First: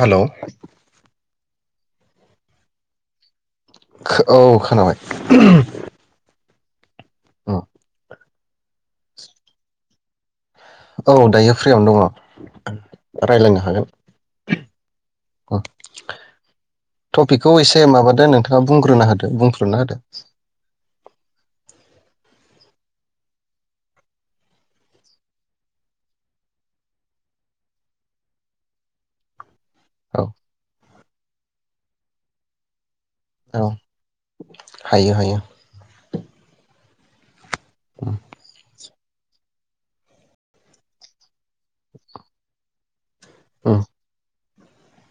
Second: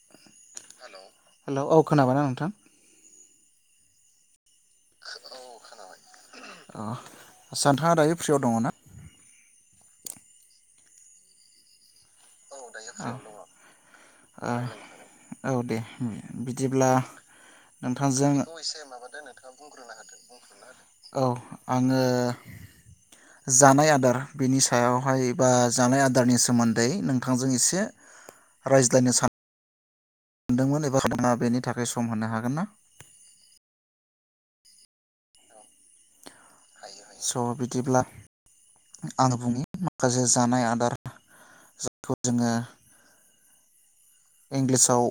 Hello hello औ खोनाबाय ना नोंथां? औ खो औ खोनाबाय अ उम, आसा नोंथाङा दायो फ्रियाव दङ ना? औ दायो फ्रियावनो दङ रायज्लायनो हागोन आ औ उम, दे बिदिब्ला टपिकखौ एसे माबादो नोंथांजों नोंथाङा बुंग्रोना होदो बुंफ्रुना होदो औ आङो जानाय आदार बिनि सायावहाय बा जानाय आदारनि सोमोन्दै नोंथां नोंथांजों एसे रायज्लायनो सानो औ मोनदोंमोन एबा [unintelligible] बेनि थाखाय सम होनो हागोन ना? औ हायो हायो। हायो हायो। थ' बिदिब्ला उम आं बुंनि माखासे जानाय आदार उम इंलिसाव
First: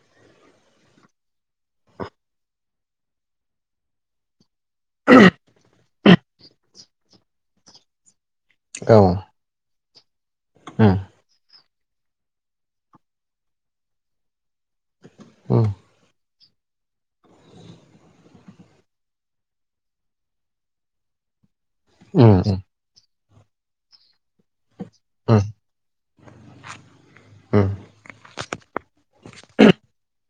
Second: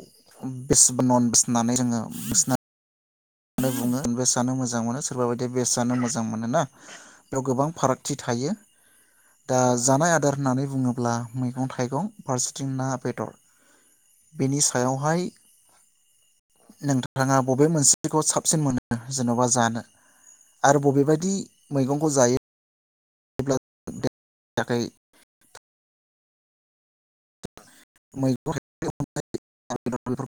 बेस नन बसनानै जोङो बसनो [unintelligible] बुङो। जानो मोजां मोनो सोरबा बायदिया बेस जानो मोजां मोनो ना? बेयाव गोबां फारागथि थायो औ दा जानाय आदार होननानै उम बुङोब्ला मैगं थाइगं थाइगं फारसेथिं ना बेदर बेनि स हायावहाय उम नोंथाङा बबे मोनसे खौ साबसिन मोनो जेन'बा जानो आरो बबेबायदि मैगंखौ उम जायो [unintelligible] अब्ला [unintelligible] गा [unintelligible] आखाय उम उम मैगं [unintelligible] [unintelligible]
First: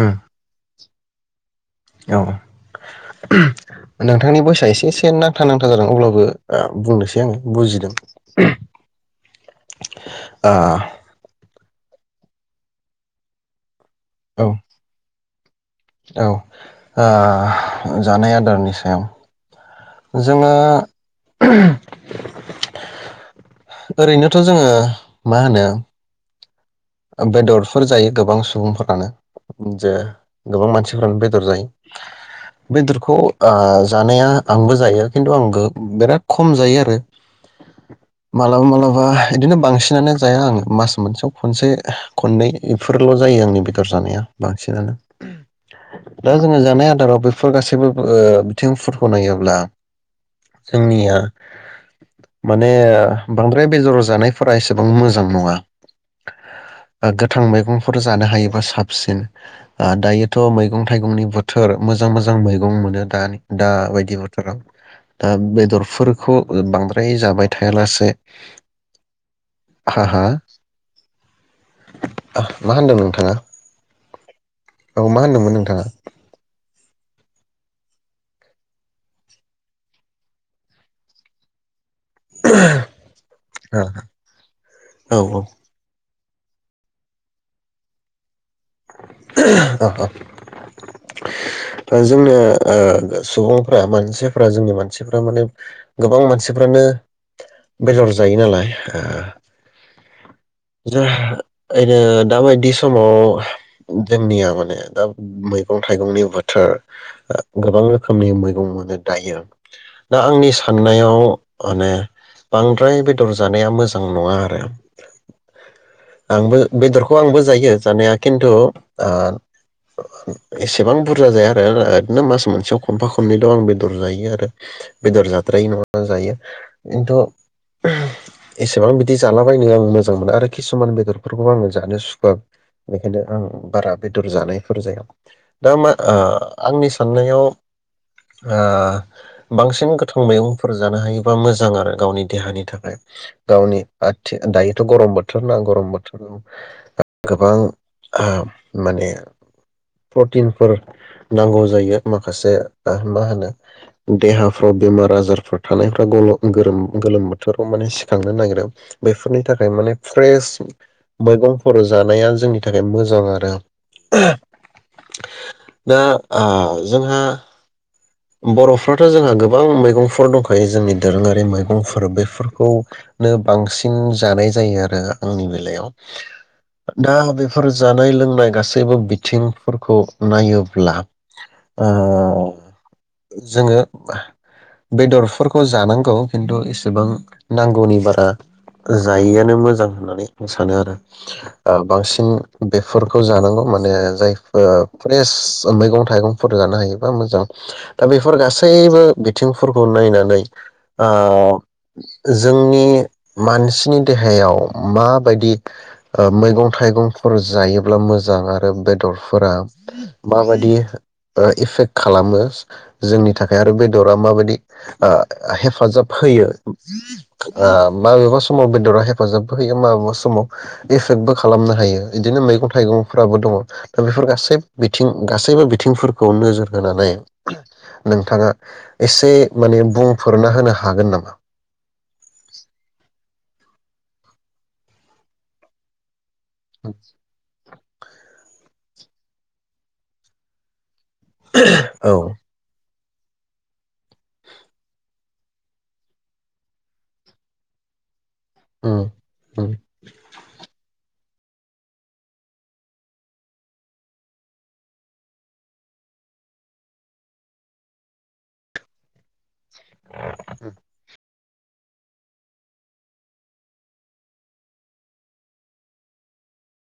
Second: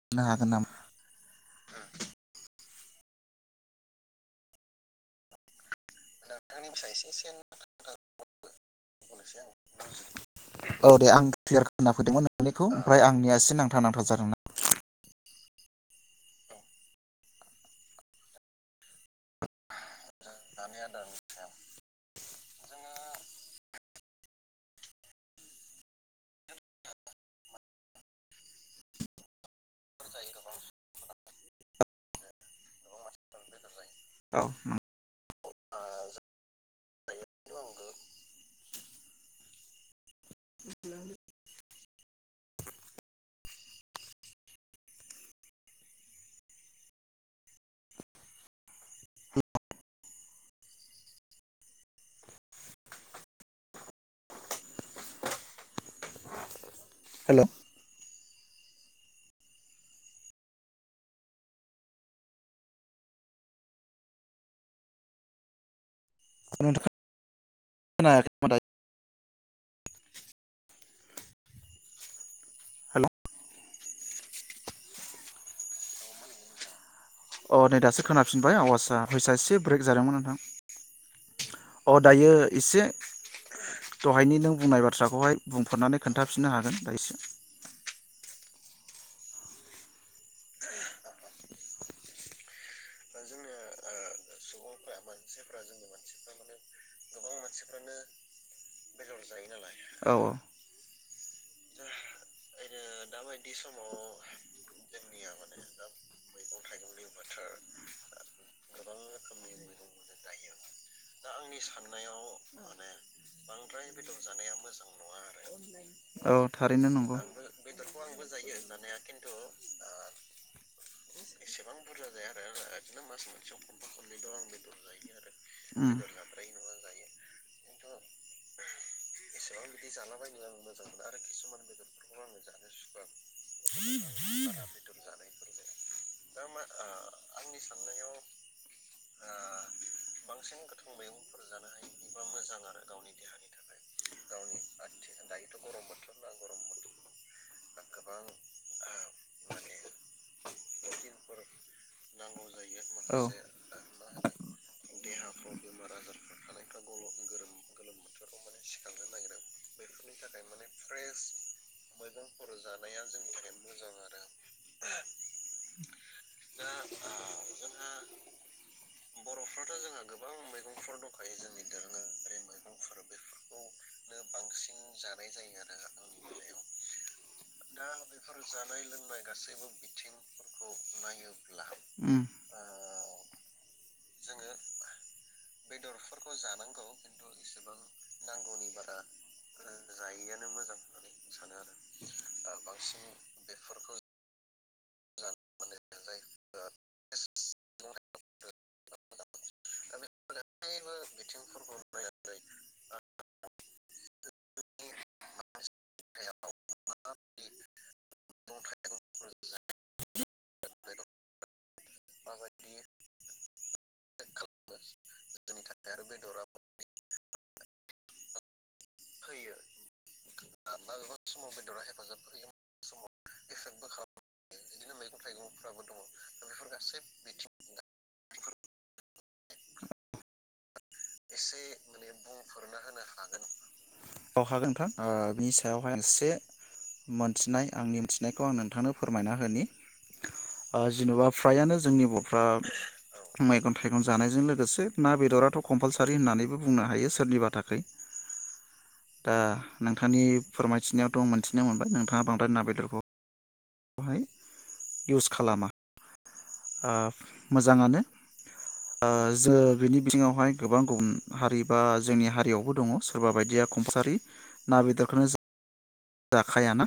उम [unintelligible] हागोन नामा? औ नोंथांनि भइसआ एसे एसे नांथा नांथा जादों अब्लाबो ओ बुंनोसै आङो बुजिदों ओ औ दे आं नाफो दोंमोन नानिखौ ओमफ्राय आंनिया एसे नां नांथा नांथा जादोंमोन। औ औ ओ जानाय आदारनि सायाव जोंङो [inaudible] ओरैनोथ' जोंङो मा होनो बेदरफोर जायो गोबां सुबुंफोरानो जे गोबां मानसिफोरानो बेदर जायो बेदरखौ आ जानाया औ आंबो जायो किन्थु आं उम बेराद खम जायो आरो मालाबा मालाबा बिदिनो बांसिनानो जाया आङो मास मोनसेयाव खनसे खननै बेफोरल' जायो आंनि बेदर जानाया बांसिनानो दा जोंङो जानाय आदाराव बेफोर गासैबो बो ओ थिंफोरखौ नायोब्ला जोंनिया माने बांद्राय बेदर जानायफोरा एसेबां मोजां नङा। ओ गोथां हेल' मैगंफोर ज जानो हायोबा साबसिन ओ दायोथ' मैगं थाइगंनि बोथोर मोजां मोजां मैगं मोनो दा दा बायदि बोथोराव दा बेदर फोर खौ नोंथां बांद्राय जाबाय थायालासे खोनायाखै नामा दायो? हा हा [inaudible] आह मा होनदों हेल' नोंथाङा? औ मा होनदोंमोन नोंथाङा? अ नै दासो खोनाफिनबाय आवासा भ'इसा एसे ब्रेक जादोंमोन नोंथां। अ दायो एसे दहायनि नों बुंनाय बाथ्राखौहाय ओ बुंफोरनानै खोन्थाफिननो हागोन दा एसे ओह अ अ ओ जोंनो ओ सुबुंफ्रा मानसिफ्रा जोंनि मानसिफ्रा माने गोबां मानसिफ्रानो बेदर जायो नालाय ओ औ [unintelligible] दाबायदिस सम व जोंनिया माने दाब मैगं थाइगंनि बोथोर गोबां रोखोमनि मैगं मोनो दायो दा आंनि साननायाव आंनि माने साननायाव माने बांद्राय बेदर जानाया बांद्राय मोजां बेदर नङा जानाया आरो मोजां नङा आंबो बेदरखौ आंबो जायो जानाया खिन्थु आ एसेबां बुरजा जाया आरो बिदिनो मास मोनसेयाव खमफा खननैल' आं बेदर जायो आरो बेदर जाद्रायि नङा जायो। खिन्थु एसेबां बिदि जालाबायनो आं मो जां मोना आरो खिसुमान बेदरफोरखौ आं जानो सुखुवा ओंखायनो आं बारा बेदर जानायफोर जाया दा मा ओ आंनि साननायाव ओ बांसिन गोथां मैगंफोर जानो हायोबा मोजां आरो गावनि देहानि थाखाय गावनि आदथि दायो गरम बोथोरना गरम बोथोराव गोबां ओ माने प्रटिनफोर नांगौ जायो माखासे ओ माहोनो देहाफ्राव बेमार आजारफोर थानायफ्रा गं गोरोम गोलोम बोथोराव माने सिखांनो नागिरो बैफोरनि थाखा माने फ्रेस मैगंफोर जानाया जोंनि थाखाय मोजां आरो दा आ जोंहा बरफ्राथ जोंहा गोबां मैगंफोर दंखायो जोंनि दोरोङारि मैगंफोर बेफोरखौनो बांसिन जानाय जायो आरो आंनि बेलायाव दा बेफोर जानाय लोंनाय गासैबो बिथिंफोरखौ नायोब्ला ओ जोङो बेदरफोरखौ जानांगौ खिन्थु इसेबां नांगौनि बारा जायैआनो मोजां होननानै आं सानो आरो ओ बांसिन बेफोरखौ जानांगौ माने जाय ओ फ्रेस मैगं थाइगंफोर जानो हायोबा मोजां। दा बेफोर गासैबो बिथिंफोरखौ नायनानै आ जोंनि मानसिनि देहायाव माबायदि ओ मैगं थाइगंफोर जायोब्ला मोजां आरो बेदरफोरा माबायदि ओ इफेक्ट खालामो जोंनि थाखाय आरो बेद'रा माबायदि ओ हेफाजाब होयो ओ माबेबा समाव बेद'रा हेफाजाबबो होयो माबेबा समाव एफेक्टबो खालामनो हायो इदिनो मैगं थाइगंफ्राबो दङ दा बेफोर गासै बिथिं गासैबो बिथिंफोरखौ नोजोर होनानै नोंथाङा एसे माने बुंफोरना होनो हा एसे माने बुंफोरना होनो हा औ हागोन नोंथां ओ बिनि सायावहाय एसे मोनथिनाय आंनि मिथिनायखौ आं नोंथांनो फोरमायना होनि ओ जेन'बा फ्रायानो जोंनि औ बफ्रा औ मैगं थाइगं जानायजों लोगोसे ना बेदराथ' कम्पालसारि होननानैबो बुंनो हायो सोरनिबा थाखै। उम दा उम नोंथांनि फोरमायथिनायाव दं मोनथिनो मोनबाय नोंथाङा बांद्राय ना बेदरखो इउस खालामा ओ मोजाङानो ओ जो बिनि बिथिङावहाय गोबां गुबुं हारि बा जोंनि हारियावबो दङ सोरबा बायदिया कमसारि ना बेदरखोनो जा जाखायाना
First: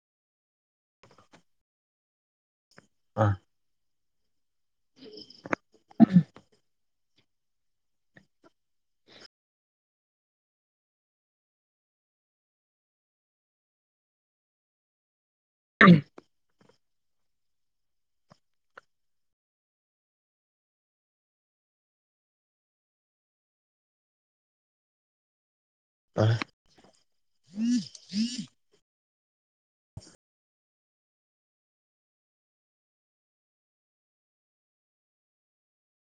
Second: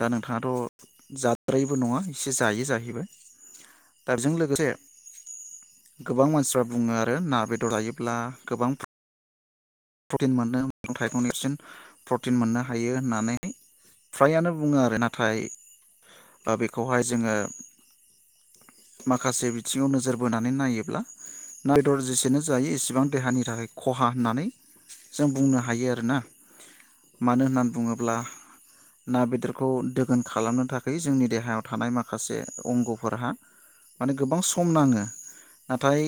दा नोंथाङाथ' जाद्रायिबो नङा एसे जायो जाहै ओ बिबाद दारजों लोग गोसे गोबां मानसिफ्रा बुङो आर रो ना बेदर आयोब्ला गोबां प्रटिन मोनो गं थाइगंनिसिम प्रटिन मोननो हायो होननानै फ्रायानो बुङो आरो नाथाय [unintelligible] बेखौहाय जोङो माखासे बिथिङाव नोजोर बोनानै नायोब्ला ना दर जेसेनो जायो इसेबां देहानि थाखाय खहा होननानै जों बुंनो हायो आरोना मानो होननानै बुङोब्ला ना बेदरखौ दोगोन खालामनो थाखाय जोंनि देहायाव थानाय माखासे अंगफोरहा माने गोबां सम नाङो नाथाय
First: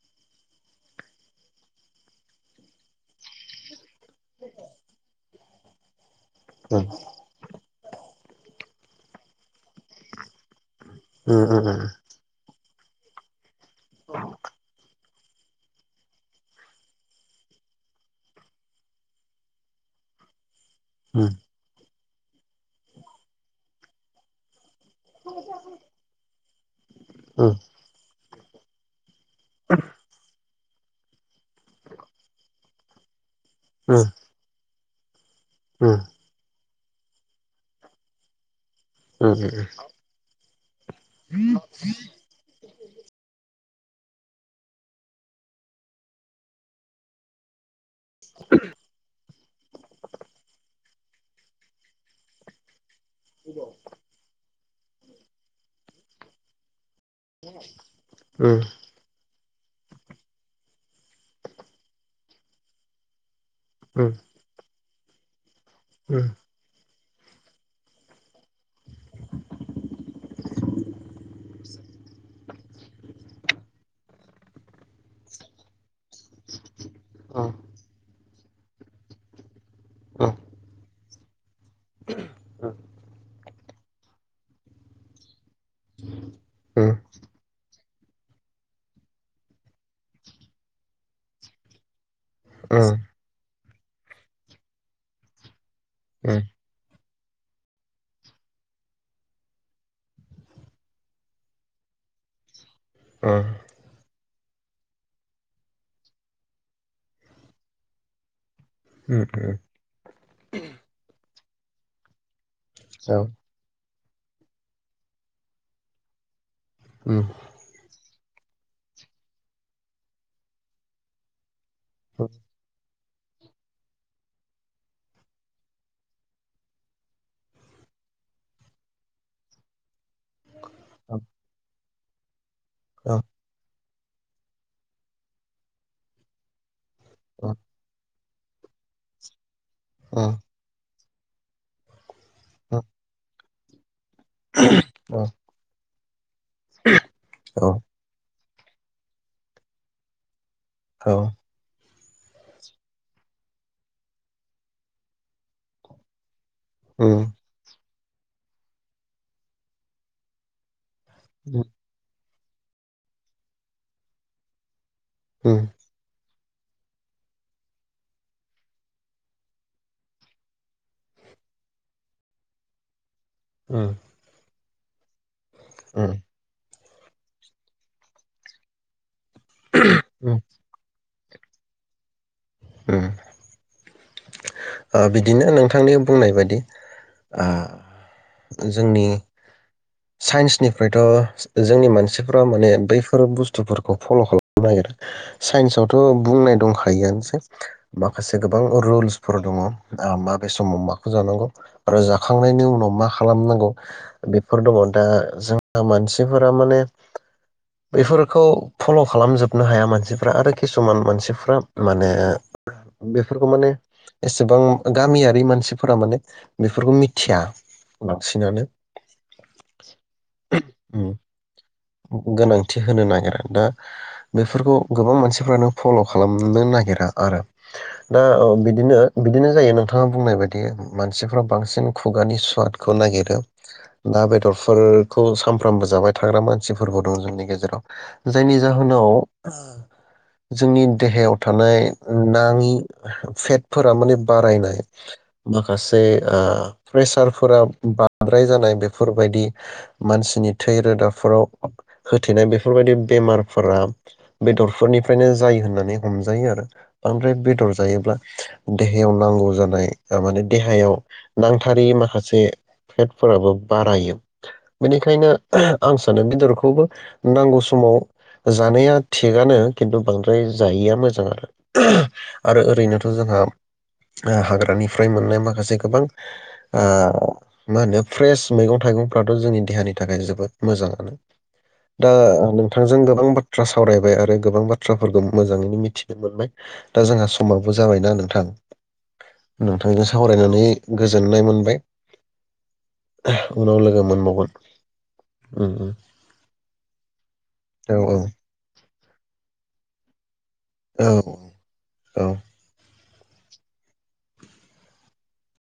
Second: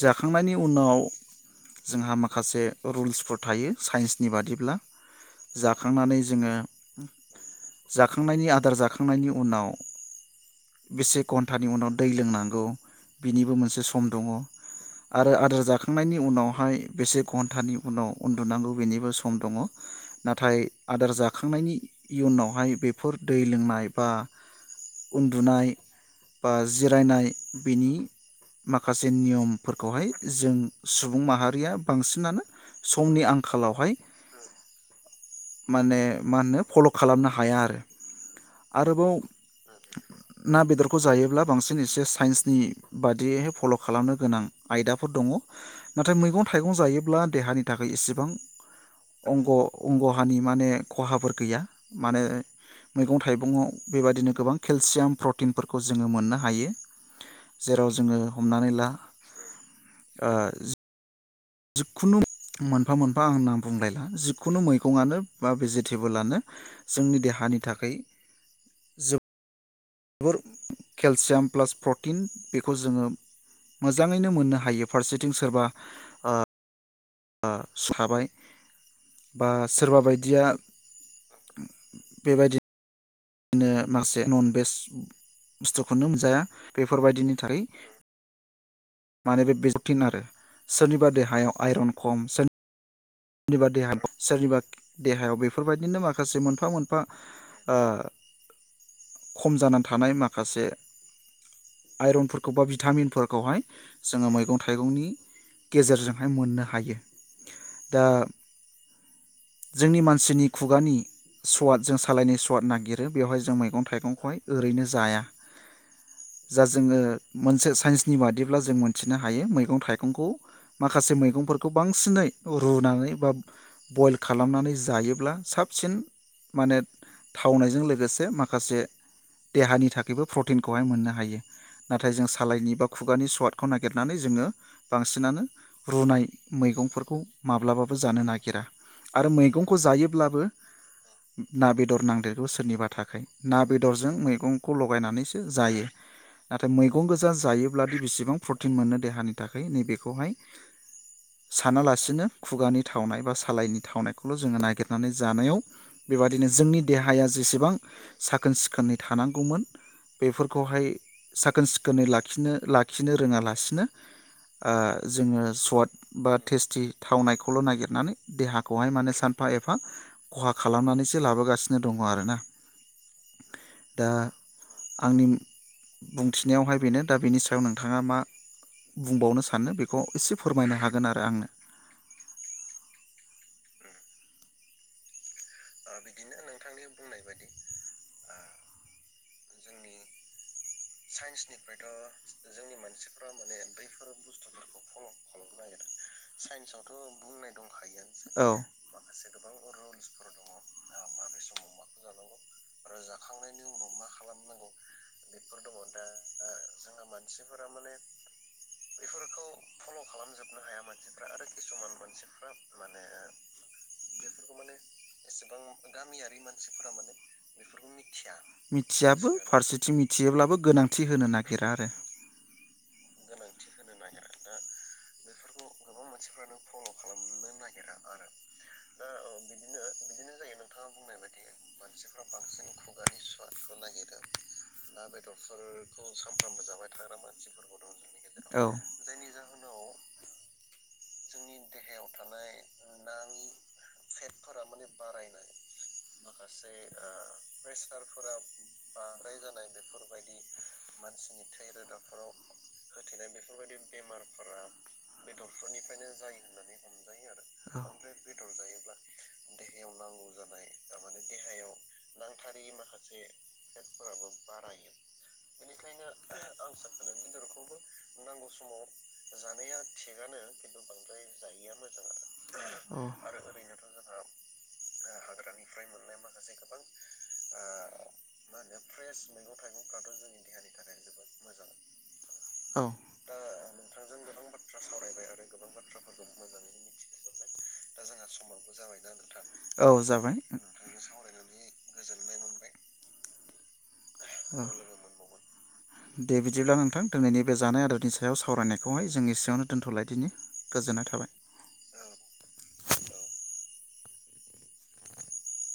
जाखांनायनि उनाव जोंहा माखासे रुल्सफोर थायो साइन्सनि बादिब्ला। जाखांनानै जोङो जाखांनायनि आदार जाखांनायनि उनाव बेसे घन्टानि उनाव दै लोंनांगौ। बिनिबो मोन से सम दङ। आरो आदार जाखांनायनि उनावहाय बेसे घन थानि उनाव उन्दुनांगौ बेनिबो सम दङ नाथाय आदार जाखांनायनि इयुनावहाय बेफोर दै लोंनाय बा उन्दुनाय बा जिरायनाय बिनि माखास नियमफोरखौहाय जों सुबुं माहारिया बांसिनानो समनि आंख खालावहाय माने मा होनो फल खालामनो हाया आरो। आरोबाव ओ ओ। ना बेदर खौ जायोब्ला बांसिन एसे साइन्सनि बाददियै फल' खालामनो गोनां आयदाफोर दङ नाथाय मैगं- थाइगं जायोब्ला देहानि नि थाखाय इसेबां अंग -अंगहानि माने खहाफोर गैया मानो मैगं थाइगं आव बेबादिनो गोबां केलसियाम प्रटिनफोरखौ जोङो मोननो हायो। जेराव जोङो हमनानै ला ओ जिखुनु मोनफा- मोनफा आं नाम बुंलायला जिखुनु मै गङानो बा भेजिटेबोलानो जोंनि देहानि थाखाय जोबोद बोर केलसियाम प्लास प्रटिन बेखौ जोङो मोजाङैनो मोननो हायो फारसेथिं सोरबा अ बा सहाबाय बा सोरबा बायदिया औ। नो माखासे नन भेज बुस्थुखौनो मोनजाया बेफोरबायदिनि थाखाय मानो बे बिजफिन आरो सोरनिबा देहायाव आइरन खम सोर सोरनिबा देहा सोरनिबा देहायाव बे बेफोरबायदिनो माखासे मोनफा मोनफा ओ खम जानानै थानाय माखासे आइरनफोरखौ बा बि टामिन फोरखौहाय जोङो मै मैगं थाइगंनि गेजेरजोंहाय मोननो हायो। दा जोंनि मानसिनि खुगानि सवाद जों सालायनि सु सुवाद नागिरो बेवहाय जों मैगं थाइगं हाय ओरैनो जाया। जा जोङो मोनसे साइन्स बेबादिब्ला जों मिथिनो हायो मैगं थाइगंखौ माखासे मैगंफोर खौ बांसिनै रुनानै बा बयल खालामनानै जायोब्ला साबसिन माने थावनायजों लोगोसे माखासे देहानि थाखायबो प्रटिनखौहाय मोननो हायो। नाथाय जों सालायनि बा खुगानि स्वादखौ नागिर नागिरनानै जोङो बांसिनानो रुनाय मैगंफोरखौ माब्लाबाबो जानो नागिर गिरा आरो मैगं खौ जायोब्लाबो ना बेदर नांदेर गौ सोरनिबा थाखाय। ना बेद दरजों मैगंखौ लगायनानैसो जायो। नाथाय मैगं गोजा जायोब्लादि बेसेबां प्रटि तिन मोननो देहानि थाखाय नैबेखौहाय साना ला बिसिनो खुगानि थावनाय बा सालायनि थावनायखौल' जोङो नागिरनानै जानायाव बेबादि बिनो जोंनि देहाया जेसेबां साखोन सिखोनै थानांगौमोन बेफोरखौहाय साखोन सिखोनै लाख खिनो-लाखिनो रोङालासिनो ओ जोङो सवार्ट बात थेस्टि थावनायखौल' नागिरनानै देहाखौहाय माने सानफा एफा खहा खालामनानैसो लाबोगासिनो दङ आरोना दा आंनि बुंथिनायावहाय बेनो दा बेनि सायाव नोंथाङा मा बुंबावनो सानो बेखौ इसे फोरमायनो हागोन आ दा आंनो उम ओ बिद बिदिनो नोंथांनि बुंनाय बायदि ओ जोंनि साइन्सनि फ्रायथ' जो-जोंनि मानसिफ्रा माने बैफोर बुस्थुफोरखौ फल' खालामनो नागिरा साइन्सआवथ' बुंनाय दंखायोआनोसै माखासे औ गोबां रुल्सफोर दङ' आ माबे समाव माखौ जानांगौ आरो जाखांनायनि उनाव मा खालामनांगौ बेफोर दङ' दा ज दा मानसिफोरा माने बेफोरखौ फल' खालामजोबनो हाया मानसिफ्रा आरो किसुमान मानसिफ्रा माने बेफोरखौ माने एसेबां गामियारि मानसिफोरा माने बेफोरखौ मिथिया बांसिनानो मिथियाबो फारसेथिं मिथियोब्लाबो गोनांथि उम होनो नागिरा आरो गो-गोनांथि होनो नागिरा दा बेफोरखौ गोबां मानस [unintelligible] फल' खालामनो नागिरा आरो दा औ बिदिनो बिदिनो जायो नोंथाङा बुंनाय बायदि मानसिफ्रा बांसिन खुगानि सुवादखौ नागिरो ना बेदरफोरखौ सानफ्रामबो जाबाय थाग्रा मानसिफोरबो दं जोंनि गेजेराव जायनि जाहोनाव जोंनि देहायाव थानाय नाङि फेटफोरा माने बारायनाय माखासे ओ प्रेसारफोरा बांद्राय जानाय बेफोरबायदि मानसिनि थै रोदाफोराव होथेनाय बेफोरबायदि बेमारफोरा बेदरफोरनिफ्राय जायो होननानै हमजायो आरो ओमफ्राय बेदर जायोब्ला देहायाव नांगौ जानाय माने देहायाव नांथारै माखासे फेटफोराबो बारायो बेनिखायनो ओहो आं सानो बेदरखौबो नांगौ समाव जानाया थिगानो खिन्थु थिगानो बांद्राय खिन्थु जायैया बांद्राय मोजां आरो जायैया मो आरो ओरैनोथ' जोंहा ओ हाग्रानिफ्राय मोननाय माखासे गोबां ओ मा होनो फ्रेस मैगं थाइगंफ्राथ' जोंनि देहानि थाखाय जोबोद मोजाङानो दा औ नोंथांजों गोबां बाथ्रा सावरायबाय आरो गोबां बाथ्राफोरखौ मोजाङैनो मिथिनो मोनबाय दा जोंहा समाबो जाबायना नोंथां औ नोंथांजों जाबाय सावरायनानै गोजोननाय मोनबाय उनाव लोगो मोन दे बिदिब्ला नोंथां दिनैनि बे जानाय आदारनि औ सायाव सावरायनायखौहाय जों एसेयावनो दोनथ'लायदिनि। औ औ।